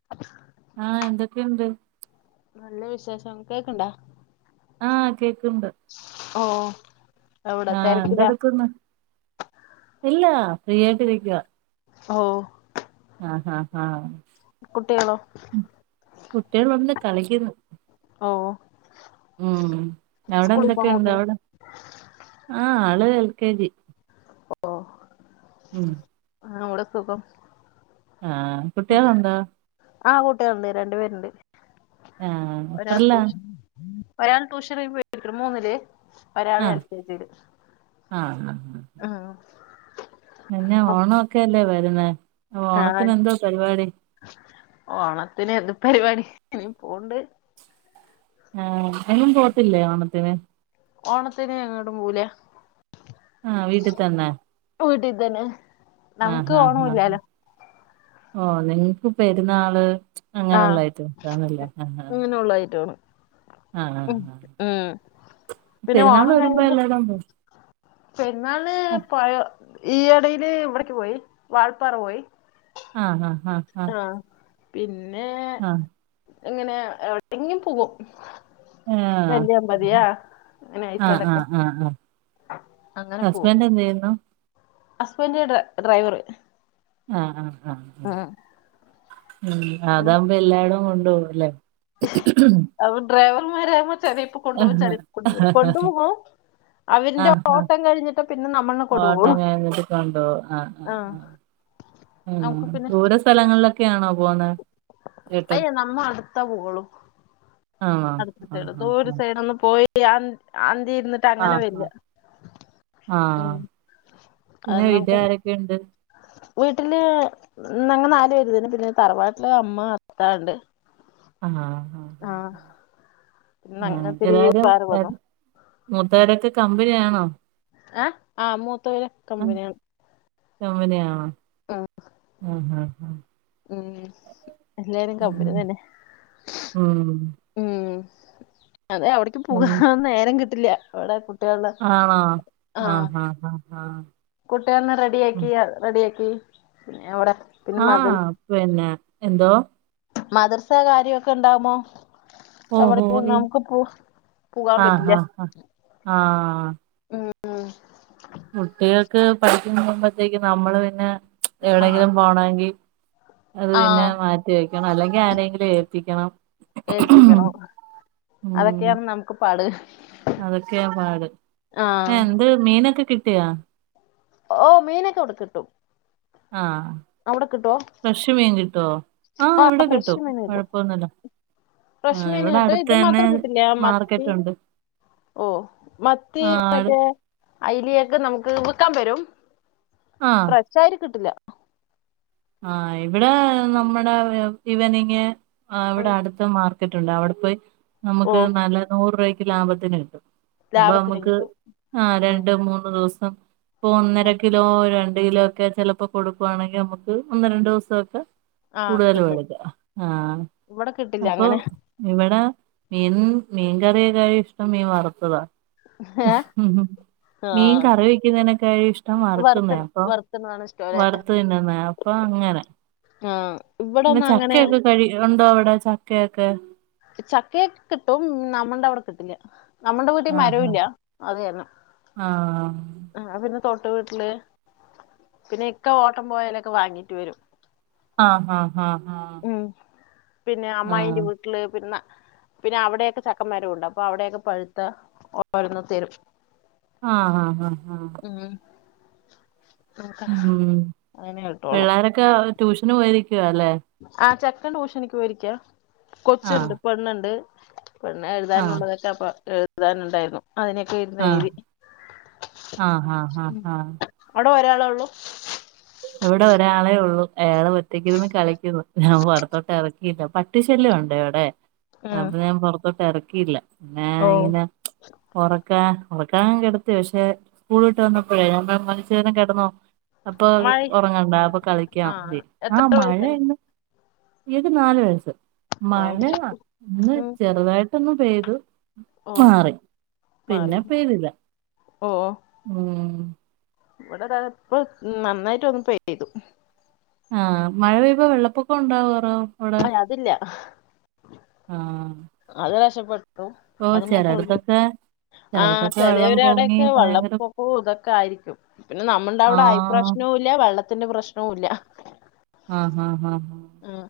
[inaudible] ആഗ് എന്തൊക്കെയുണ്ട് നല്ല വിശേഷം കേക്കണ്ടാ ആഹ് കേക്ണ്ട് ഓ എവിടെ ആഹ തെരക്കിലാ ന്തെടുക്ന്ന്? ഇല്ല ഫ്രീ ആയിട്ടിരിക്കുവാ ഓ ആഹ് ആഹ് ആഹ് കുട്ടികളോ കുട്ടികൾ ഉണ്ട് കളിക്കുന്ന് ഓ ഉം അവിടെ സ്കൂളിൽ പോണ ന്തക്കെണ്ട് കുട്ടികള് അവിടെ ആഹ് ആള് എൽ കെ ജി ഓ ഉം ആഹ് അവിടെ സുഖം ആഹ് കുട്ടികൾ ഉണ്ടോ ആഹ് കൂട്ടികള്ണ്ട് രണ്ടു പേരുണ്ട് ആഹ് ഒരാൾ എത്രയിലാ ടൂഷൻ ഒരാൾ ട്യൂഷൻ കഴിയുമ്പോ [unintelligible] മൂന്നില് ഒരാളെ ആഹ് [unintelligible] ആഹ് ആ പിന്നാ ഓണംഒക്കെല്ലേ വരുന്നേ ആ ഓണത്തിന് എന്തോ പരിപാടി ഓണത്തിന് ന്ത് പരിപാടി ഉം പോണ്ട് ആഹ് എങ്ങും പോകത്തില്ലേ ഓണത്തിന് ഓണത്തിന് ങ്ങോട്ടും പോവൂല ആഹ വീട്ടിതന്നെ വീട്ടി തന്നെ നമുക്ക് ആഹ് ആഹ് ഓണല്ലാലോ ഓ നിങ്ങക്ക് പെരുന്നാള് ആഹ് അങ്ങനെയുള്ള ഐറ്റംസ് ആണല്ലേ ആഹ് ആഹ് ഇങ്ങനെള്ളായിറ്റാണ് ആഹ് ഉ ആഹ് ഉം പിന്നെ പെരുന്നാൾ ഓണം വരുമ്പോ കഴിഞ്ഞിട്ട് എല്ലായിടം പോവും പെരുന്നാളിന് പഴ ഈ ഇടയില് ഇവിടക്ക് പോയി വാഴപ്പാറ പോയി ആഹ് ഹഹ് ആഹ് ആഹ് പിന്നെ ആഹ് ഇങ്ങനെ എവിടെങ്കും പോവും ആഹ് ആഹ് നെല്ല്യാമ്പതിയാ ങ്ങനെ ആഹ് ആഹ് അയച്ചടക്കാൻ ആഹ് ആഹ് ഹസ്ബൻഡ് എന്തെയിന്നു അസ്ബന്റ് ഇവിടെ ഡ്രൈവറ് ആഹ ആഹ് ആഹ് ഉ അതാകുമ്പോ എല്ലാടും കൊണ്ടോവും ല്ലേ ആ ഡ്രൈവർമാരാകുമ്പോ ചെലേപ്പൊ കൊണ്ടു പോകും ആഹ് ചെലര് കൊണ്ടു പോകൂല കൊണ്ടു പോകും അവന്റെ ആഹ് ഓട്ടം കഴിഞ്ഞിട്ട് പിന്നെ നമ്മളെ ഓട്ടം കൊണ്ടുപോകുള്ളൂ കഴിഞ്ഞിട്ട് കൊണ്ടോവും ആഹ് ആഹ് ആഹ് ആഹ് ദൂര സ്ഥലങ്ങളിലൊക്കൊ ആണോ? അയ്യേ നമ്മ അട്ത്താ പോകളൂ ആണോ അട്ത്ത്ത്തെള്ളൂ ആഹ് ദൂര ആഹ് ആഹ് സൈഡോന്നും പോയി അൻ അന്തി ഇര് അങ്ങനെ ആഹ് വരിക ആഹ് മ് ആഹ് അത് പിന്നെ വീട്ടിൽ നമക്ക് ആരൊക്കെയുണ്ട് വീട്ട്ല് ഞങ്ങ നാല് പേര് തന്നെ. പിന്നെ തറവാട്ടില് അമ്മ, അത്ത ണ്ട് ആഹ് ആഹ് ആഹ് ആഹ് പിന്നങ്ങത്തിരി എല്ലാരും വേറെ പോന്നു. മൂത്തവരൊക്കെ കമ്പനിയാണോ? ഏ ആഹ് മൂത്തവര് കമ്പന്യാണ്. [unintelligible] ആഹ് ഹ് ഹാ ഹാ മ് എല്ലാരും കമ്പനി തന്നെ മ് മ് അതെ അവ്ട്ക്കും ഉം പൂകാൻ നേരം കിട്ടില്ല അവടെ കു ആണോ ആഹ് ആഹ് ആഹ് ആഹ് കുട്ടികന്ന് റെഡി ഉം ആക്കി റെഡിയാക്കി പിന്നെ വടെ ആഹ് പിന്നെ. എന്തോ? മദ്രസ കാര്യോക്കെ ണ്ടാവുമോ? ഓഹോ എവട്ക്ക് ഈ നമുക്ക് പൂ പൂവാൻ ആഹ് പറ്റില്ല ആഹ് ആഹ് ആഹ് മ് മ് കുട്ട്യക്ക് പഠിക്കുക്കുമ്പത്തേക്കും നമ്മള് പിന്നെ ആഹ് എവടേങ്കിലും പോണങ്കി അത് പിന്നെ ആഹ് മാ റ്റി വെക്കണം അല്ലെങ്കി ആരേങ്കിലും ഏൽപ്പിക്കണം. ഏൽപ്പിക്കണോ അതൊക്കേണ് നമുക്ക് പാട്. അതൊക്കെ പാട്. എ ആഹ് എന്ത് മീനൊക്കെ കിട്ട്യോ? ഓ മീനൊക്കെ ഇവടെ കിട്ടും. ആഹ് അവിടെ കിട്ടുവോ ഫ്രഷ് മീൻ കിട്ടോ? ആഹ് ആ ഇവിടെ കിട്ടും ഫ്രഷ് മീൻ കൊഴപ്പൊന്നുല്ല. ഫ്രഷ് ആഹ് മീൻ ഇവടെ കിട്ടും അട്ത്ത് ഇത് തന്നെ മാത്രം കിട്ടില്ല മത്തി മാർക്കറ്റുണ്ട്. ഓ മത്തി മറ്റേ ഐലെ ഒക്കെ നമ്മക്ക് വിക്കാൻ വെരും. ആഹ് ഫ്രഷായിറ്റ് കിട്ടില്ല ആഹ് ഇവടെ നമ്മടെ ഇവനിങ് ഇവടെ അട്ത്ത് മാർ റ്റ്ണ്ട് അവടെ പോയി ഓ നമ്മക്ക് നല്ല നൂറ് രൂപക്ക് ലാഭത്തിന് കിട്ടും. അപ്പൊ ലാഭത്തിന് നമ്മക്ക് കിട്ടും ആഹ് ആ രണ്ട്, മൂന്ന് ദിവസം. ഇപ്പൊ ആ ഒന്നര കിലോ രണ്ട് കിലോ ഒക്കെ ചെലപ്പോ കൊടുക്കുവാണെങ്കിൽ നമ്മക്ക് ഒന്ന്, രണ്ട് ദിവസൊക്കെ ആ കൂടുതല് കിട്ടും വേടിക്കാ ആഹ് ഇവിടെ കിട്ടില്ല അപ്പൊ അങ്ങനെ ഇവടെ മീൻ മീൻകറിയെക്കാ ഇഷ്ടം മീം വർത്തതാ ഏ? ആ മീൻ കറി വെക്കുന്നതനെക്കാ ഇഷ് ട്ടം വറുത്ത് വർക്കുന്നേ അപ്പൊ വറുത്തതാണ് ഇഷ്ടം വർത്ത് തിന്നുന്നേ അപ്പൊ അങ്ങനെ. ആ ഇവിടെ പിന്നെ ഒന്നും അങ്ങനെ ചക്കയൊക്കെ കഴി ഉണ്ടോ അവിടെ ചക്കയൊക്കെ? ചക്കയൊക്കെ കിട്ടും. നമ്മന്റവടെ കിട്ടില്ല നമ്മടെ വീട്ടിൽ ആഹ് മരോല്ല്യ അത് കാരണം. ആഹ് ആ പിന്നെ തൊട്ട വീട്ടില് പിന്നെ ഇക്ക ഓട്ടം പോയാലൊക്കെ വാങ്ങിട്ട് വരും ആഹ് ആഹ് ആഹ് ആ ഉം. പിന്നെ അമ്മായിന്റെ വീട്ടില് പിര്ന്ന പിന്നെ അവിടെക്കെ ചക്കന് മരമുണ്ട് അപ്പൊ അവിടെയൊക്കെ പഴുത്ത ഓന്ന് തരും ആഹ് ആഹ് ആഹ് ആഹ് ഉ അങ്ങനെ കിട്ടോളൂ ക്ക ട്യൂഷനും പൊയിരിക്കുവ അല്ലെ ആഹ് ചെക്കൻ ടൂശ നിക് പോയിരിക്കാ ആഹ് കൊച്ചുണ്ട് പെണ്ണുണ്ട് പെണ്ണ ആഹ് എഴുതാനുള്ളതൊക്കെ അപ്പ എഴുതാനുണ്ടായിരുന്നു അതിനൊക്കെ ഇരുന്ന ആഹ് എഴുതി. ആഹ് ആഹ് ആഹ് ഉം ആഹ് അവിടെ ഒരാളേ ഉള്ളു ഇവിടെ ഒരാളെ ഉള്ളു അയാളെ ഒറ്റയ്ക്കിരുന്ന് കളിക്കുന്നു. ഞാൻ പുറത്തോട്ട് ഇറക്കില്ല ട്ടിശല്യം ഉണ്ട് അവിടെ ഉം അപ്പൊ ഞാൻ പൊറത്തോട്ട് എറക്കിയില്ല ഏ ഓ ഇങ്ങന ഒറക്കാ ഒറക്കാൻ കെട്ത്തി പക്ഷെ സ്കൂളിട്ട് വന്നപ്പോഴേ ഞ [unintelligible] ച്ചേരം കെടന്നോ അപ്പൊ മഴ ഒറങ്ങണ്ട ആ അപ്പൊ ആ കളിക്കാം ആ എത്ര വയസായി മഴയന്ന് ഏത് നാലു വയസ്സ് ഓ മഴ ഇന്ന് ഉം ചെറുതായിട്ടൊന്നു പെയ്തു ഓ മാറി പിന്നെ മാറി പേരില ഉ ഇവടെ ഇപ്പ നന്നായിട്ട് വന്ന് പ ചെയ്തു ആഹ് മഴ പെയ്യ്പോ വെള്ളപ്പൊക്കം ഉണ്ടാവറോ അ അതില്ല ആഹ് അത് രക്ഷപ്പെട്ടു ഓ അത് ചെല മാത്രമല്ല ടത്തൊക്കെ ആ ചിലവര അവിടെയൊക്കെ ഭയങ്കര വെള്ളപ്പൊക്കവും ഇതൊക്കെ ആയിരിക്കും പിന്നെ നമ്മുടെ അവിടെ ആഹ് ഐപ്രശ്നവും ഇല്ല വെള്ളത്തിന്റെ പ്രശ്നവും ഇല്ല ആഹ് ഹഹ് ആഹ് ഉം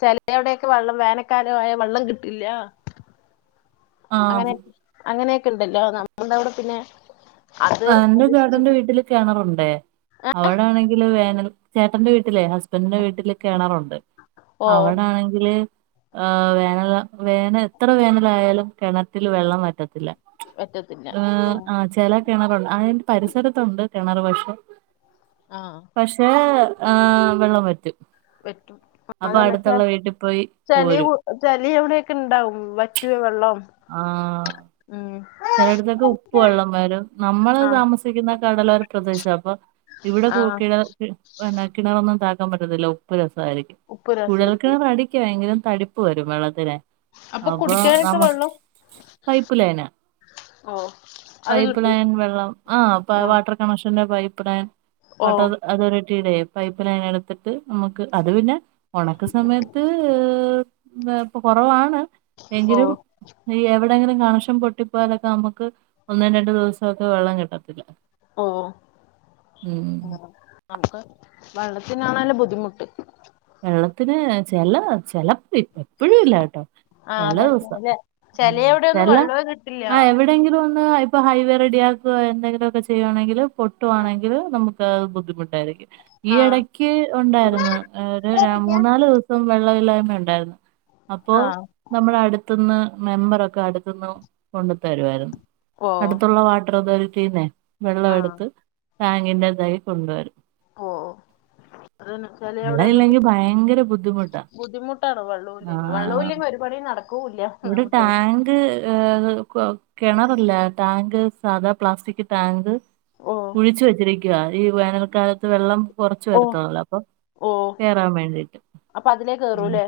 ചിലവിടെയൊക്കെ വെള്ളം വേനക്കാല ആയ വെള്ളം കിട്ടില്ല അങ്ങനെ ആഹ് അങ്ങനെയൊക്കെ ഇണ്ടല്ലോ നമ്മളുടെ അവിടെ പിന്നെ അത് ആ എന്റെ ചേട്ടന്റെ പ്രതീക്ഷിച്ചിട്ട് വീട്ടില് കെണറുണ്ടേ അവിടൊണെങ്കില് വേനൽ ചേട്ടന്റെ വീട്ടിലെ ഹസ്ബ പ്പന്റെ വീട്ടില് കിണറുണ്ട് ഓ അവടാണെങ്കില് ആഹ് വേനല വേന എത്ര വേനലായാലും കിണറ്റ് ല് വെള്ളം വറ്റത്തില്ല ഏ പറ്റത്തില്ല ഉം, ആ ചില കിണറണ്ട് ആതിന്റെ പരിസരത്തുണ്ട് കിണർ പശെ ആഹ് പക്ഷേ ആ വെള്ളം വറ്റും പറ്റും അപ്പൊ അടുത്തുള്ള വീട്ടിൽ പോയി പോരും ചലി എവിടെയൊക്കെ ഇണ്ടാവും വറ്റേ വെള്ളം ആ ഉം ചിലയിടത്തൊക്കെ ഉപ്പ് വെള്ളം വരും നമ്മള് ആ താമസിക്കുന്ന കടലോര പ്രദേശ അപ്പൊ ഇവിടെ ആ കൂട്ടി പിന്നെ കിണറൊന്നും താക്കാൻ പറ്റത്തില്ല ഉപ്പ് രസായിയിരിക്കും ഉപ്പ് കുഴൽ രസം കിണർടി ക്ക് ഭയങ്കരം തടിപ്പ് വരും വെള്ളത്തിനേ അപ്പൊ കുടിക്കാനൊക്കെ നമു, വെള്ളം പൈപ്പ് ലൈനാ ഓഹ് പൈപ്പ് ലൈൻ വെള്ളം ആ വാട്ടർ കണക്ഷന്റെ പൈപ്പ് ലൈൻ ഓ വട്ടർ അതോറിറ്റിയുടെ പൈപ്പ് ലൈൻ എടുത്തിട്ട് നമുക്ക് അത് പിന്നെ ഉണക്ക സമയത്ത് കൊറവാണ് ഓ എങ്കിലും ഈ എവിടെങ്കിലും കണഷം പൊട്ടി പ്പേലെക്കമ്മക്ക് ഒന്നും രണ്ടു ദിവസം ഒക്കെ വെള്ളം കിട്ടത്തില്ല ഓ ഉം നമുക്ക് വെള്ളത്തിനാണല്ല ബുദ്ധിമുട്ട് വെള്ളത്തിന് ചില ചെലപ്പോ എപ്പഴും ഇല്ലട്ടോ ആഹ് ചെല അതന്നെ ദിവസം അല്ലെ ഉം ചെലവിടെയൊന്നും ചെലേ വെള്ളമേ കിട്ടില്ല ആ എവിടെയെങ്കിലും ഒന്ന് ഇപ്പോ ഹൈവേ റെഡിയക്കുവാ എന്തെങ്കിലോക്കെ ചെയ്യുവാണെങ്കിൽ ആഹ് പൊട്ടുവാണെങ്കിൽ നമുക്ക് ഏഹ് ബുദ്ധിമുട്ടായിരിക്കും ഈ എടയ്ക്ക് ഒണ്ടായിരുന്നു ഒരു മൂന്നാല് നാല് ദോസം വെള്ളമില്ലായ്മ ഉണ്ടായിരുന്നു അപ്പോ ആഹ് നമ്മുടെ അടുത്തുന്ന് മെമ്പറൊക്കെ അടുത്ത്ന് കൊണ്ടത്തരുവായിരുന്നു. ഓ അടുത്തുള്ള വാട്ടർ അതോറിറ്റീനെ വെള്ളം ആഹ് എടുത്ത് ടാങ്കിന്റെതായി കൊണ്ട് വരും ഓഹ് ഓഹ് അതനെ. വെള്ളം ഇല്ലെങ്കിൽ ഭയങ്കര ബുദ്ധിമുട്ട് ബുദ്ധിമുട്ടാണ് വെള്ളൂല്ലങ്കിൽ വള്ളോല്ലെങ്കിൽ ഒരു പണിം നടക് ഇവിടെ ടാങ്ക് ഏഹ് കൊ കെണാറില്ല ടാങ്ക് സാധാ പ്ലാസ്റ്റിക് ടാങ്ക് ഓ കുഴിച്ച് വെച്ചിരിക്കുവ ഈ വേനൽക്കാലത്ത് വെള്ളം കൊറച്ചു ഓ വരുത്തോള്ളു അപ്പൊ ഓ കേറാൻ വേണ്ടിട്ട് അപ്പൊ അതിലേ ഉം കേറൂല്ലേ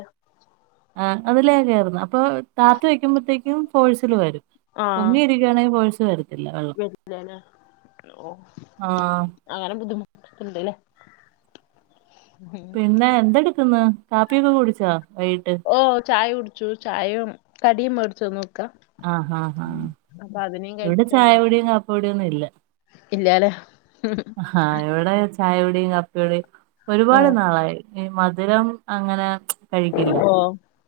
ആ അത് ലേ കേർന്ന് അപ്പൊ താത്തി വെയ്ക്കുമ്പോഴത്തേക്കും ഫോഴ്സിൽ വരും പൊങ്ങിരിക്ക [unintelligible] വെറുത്തിയാല ആ അങ്ങനെ ബുദ്ധിമുട്ട്ക്ക്‌ണ്ട്ല്ലേ പിന്നെ എഎന്തെടുക്കുന്നു കാപ്പിയൊക്കെ കുടിച്ചോ വൈകിട്ട് ഓ ചായ കുടിച്ചു ചായയും കടിയും മേടിച്ചാന്നു ഇക്ക ആഹ് ആഹ് ആഹ്. അപ്പൊ അത് നീ കഴിച്ചിട്ട് ഓടിയൊന്നില്ല ഇല്ല്യല്ലോ ആഹ ഇവിടെ ചായുടെയും കാപ്പിയുടെയും ഓ ഒരുപാട് നാളായി ഈ മധുരം അങ്ങനെ കഴിക്കില്ല ഓ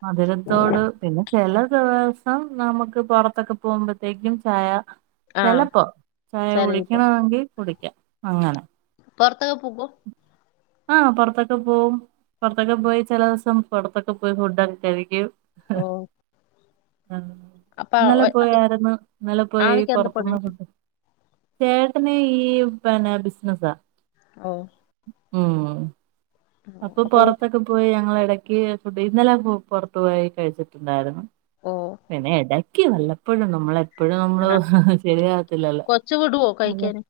മധുരത്തോട് പിന്നെ ചെല ദെവസം നമുക്ക് പൊറത്തൊക്കെ പോമ്പാത്തേക്കും ചായ ആ ചെലപ്പോ ചായ ഇപ്പൊ കുടിക്കണമെങ്കിൽ കുടിക്കാം അങ്ങനെ പൊർത്തൊക്കെ പോകു ആഹ പുൊറത്തൊക്കെ പോകും പൊറത്തൊക്കെ പോവും പൊർതോക്കെപോയി ചെല ദിവസം പുറത്തൊക്കെ പോയി ഫുഡ്ക്കേ കഴിക്കും. ഓ ആഹ്. അപ്പൊ ഇന്നലെ ഒ- പോയായിരുന്ന് ഇന്നലെ പോയി ആളിക്ക് എന്ത് പണി പുറത്ന്ന് ചേട്ടന് ഈ പിന്നെ ബിസിനസാ ഓഹ് ഉം അപ്പൊ പുറത്തൊക്കെ പോയി ഞങ്ങളെടക്ക് ഫുഡ് ഇന്നലെ പൊറത്തു പോയി കഴിച്ചിട്ടുണ്ടായിരുന്നു. ഓ പിന്നെ എടക്ക് വല്ലപ്പോഴും നമ്മളെ ഇപ്പഴും നമ്മള് ആ ശരിയാകത്തില്ലല്ലോ കൊച്ചു വിടുവോ അതെ കഴിക്കാന്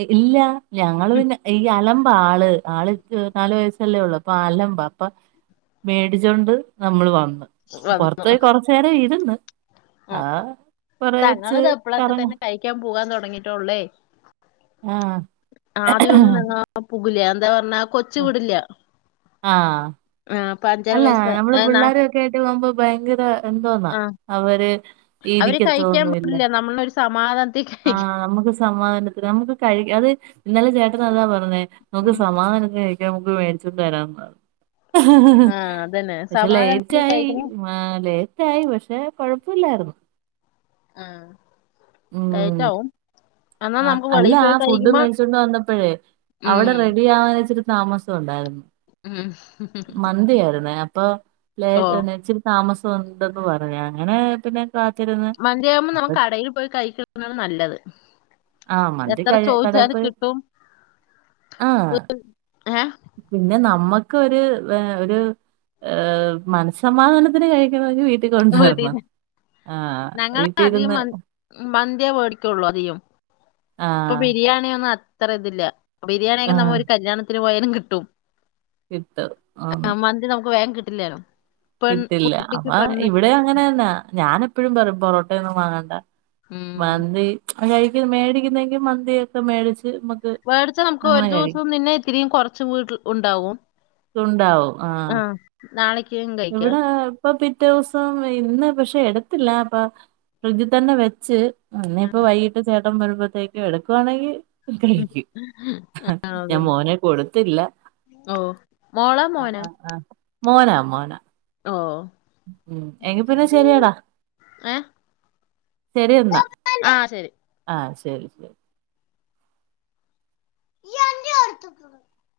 എ ഇല്ല ഞങ്ങള് ഉം, പിന്നെ ഈ അലമ്പാ ആള് ആള്ക്ക് നാലു വയസ്സല്ലേ ഉള്ളു അപ്പൊ അലമ്പാ അപ്പ മേടിച്ചോണ്ട് നമ്മള് വന്ന് വന്നു പൊറത്തോയി കൊറച്ചു നേരം ഇരുന്ന്. ആ കൊറച്ച് തങ്ങൾത് ഇപ്പളൊക്കെ കറങ്ങ തന്നെ കഴിക്കാൻ പോകാൻ തൊടങ്ങിട്ടോള്ളേ. ആ ആഹ് പുക് ല്യാ എന്താ പറഞ്ഞാ കൊച്ച് വിടില്ല ആഹ് ആഹ് അല്ല നമ്മള് പിള്ളാരൊക്കെ ആയിട്ട് പോവുമ്പോ ഭയങ്കര എന്തോന്നാ ആ അവര് അവര് കഴിക്കാൻ ഇരിക്കത്തോന്നില്ല പോകില്ല നമ്മളൊരു സമാധാനത്തിൽ കഴിക്കാം ആഹ അമുക്ക് സമാധാനത്തിന് നമുക്ക് കഴി അത് ഇന്നലെ ചേട്ടനതാ പറഞ്ഞെ നമുക്ക് ഉം. സമാധാനത്തിന് കഴി ങ്കി നമുക്ക് മേടിച്ചോണ്ട് തരാൻ പറ ആഹ അതന്നെ സമാധാനതി ന് കഴിക്കണ ആ ലേറ്റ ആയി പക്ഷെ കൊഴപ്പല്ലായിരുന്നു. ആഹ് ലേറ്റ് ഉം ആവും എന്നാ ആ നമുക്ക് അല്ല വെളിയിൽ ആ പോയി ഫുഡ് കഴിക്കുമ്പോ മേടിച്ചൊണ്ട് വന്നപ്പോഴേ ഉം അവിടെ റെഡി ആവാൻത് താമസം ഉണ്ടായിരുന്നു ഉം ഹു ഹും മന്തിയായിര്ന്നേ അപ്പൊ ലെ ഇച്ചിരി താമസം ഉണ്ടെന്ന് പറഞ്ഞ് അങ്ങെനെ പിന്നെ കാത്തിരുന്നു മന്തിയാകുമ്പം നമുക്ക് കടെയിൽ പോയി കഴിച്ചോക്ക്ണാണ് നല്ലെത് ആ മന്തി എത്ര കഴി കടയിൽ ചോദിച്ചാാലും പോയി കിട്ടും ആ ഹെ പിന്നെ നമ്മക്കാെര് വേ ഒരു ഏഹ് മനസ്സമാധാനത്തിന് കഴിക്കണമെൻങ്കി വീ വീട്ടിൽ വീട്ടിൽ കൊണ്ടുവരണം ആഹ് വീട്ടിൽരുന്ന് മന്ത്യാ വേടിക്കാെള്ളു അതികും ആ പ്പൊ ബിരിയാണിയൊന്നും അത്ര ത്‌ല്ലാ ആ ബിര്യാണിയൊക്കെ നമ്മ ഒര് കല്യാണത്തിന് പോയാലും കിട്ടും കിട്ടും ആന്ന്. ആഹ് മന്തി നമുക്ക് വേഗം കിട്ടില്ലാലോ [unintelligible] കിട്ടില്ല ഇവിടേം അങ്ങനെയെന്നാ ഞാനെപ്പെഴും പറയും പൊറോട്ടൊയൊന്നും വാങ്ങണ്ട ഉം മന്തി അതിനു മേടിക്കുന്നെങ്കിൽ മന്തിയൊക്കെ മേടിച്ച് മേടിക്കണം നമുക്ക് ഒരു അങ്ങനെ ദിവസം കഴിക്കും നിന്നെ ഇത്തിരിയും കുറച്ച് വീട്ടിൽ ഉണ്ടാവും തുണ്ടാവും ആഹ് നാളേക്ക് ഉണ്ട് എവിടെ ഇപ്പൊ പിറ്റേ ദിവസം ഇന്ന് പക്ഷെ എടുത്തില്ല അപ്പൊ ഫ്രിഡ്ജ് തന്നെ വെച്ച് ഇനിയിപ്പോ വൈകിട്ട് ചേട്ടൻ വരുമ്പോത്തേക്കും എടുക്കുവാണെങ്കിൽ ഉം. [unintelligible] ഹാ ആ, ഞാൻ അതന്നെ മോനെ കൊട്ത്തില്ലാ ഓ മോള മോന മോനാണ് ഓഹ് ഉം എങ്കി പിന്നെ ശെരിയാടാ ഏ ശെരി എന്നാ ആ ശരി ആഹ് ശെരി ശെരി [unintelligible]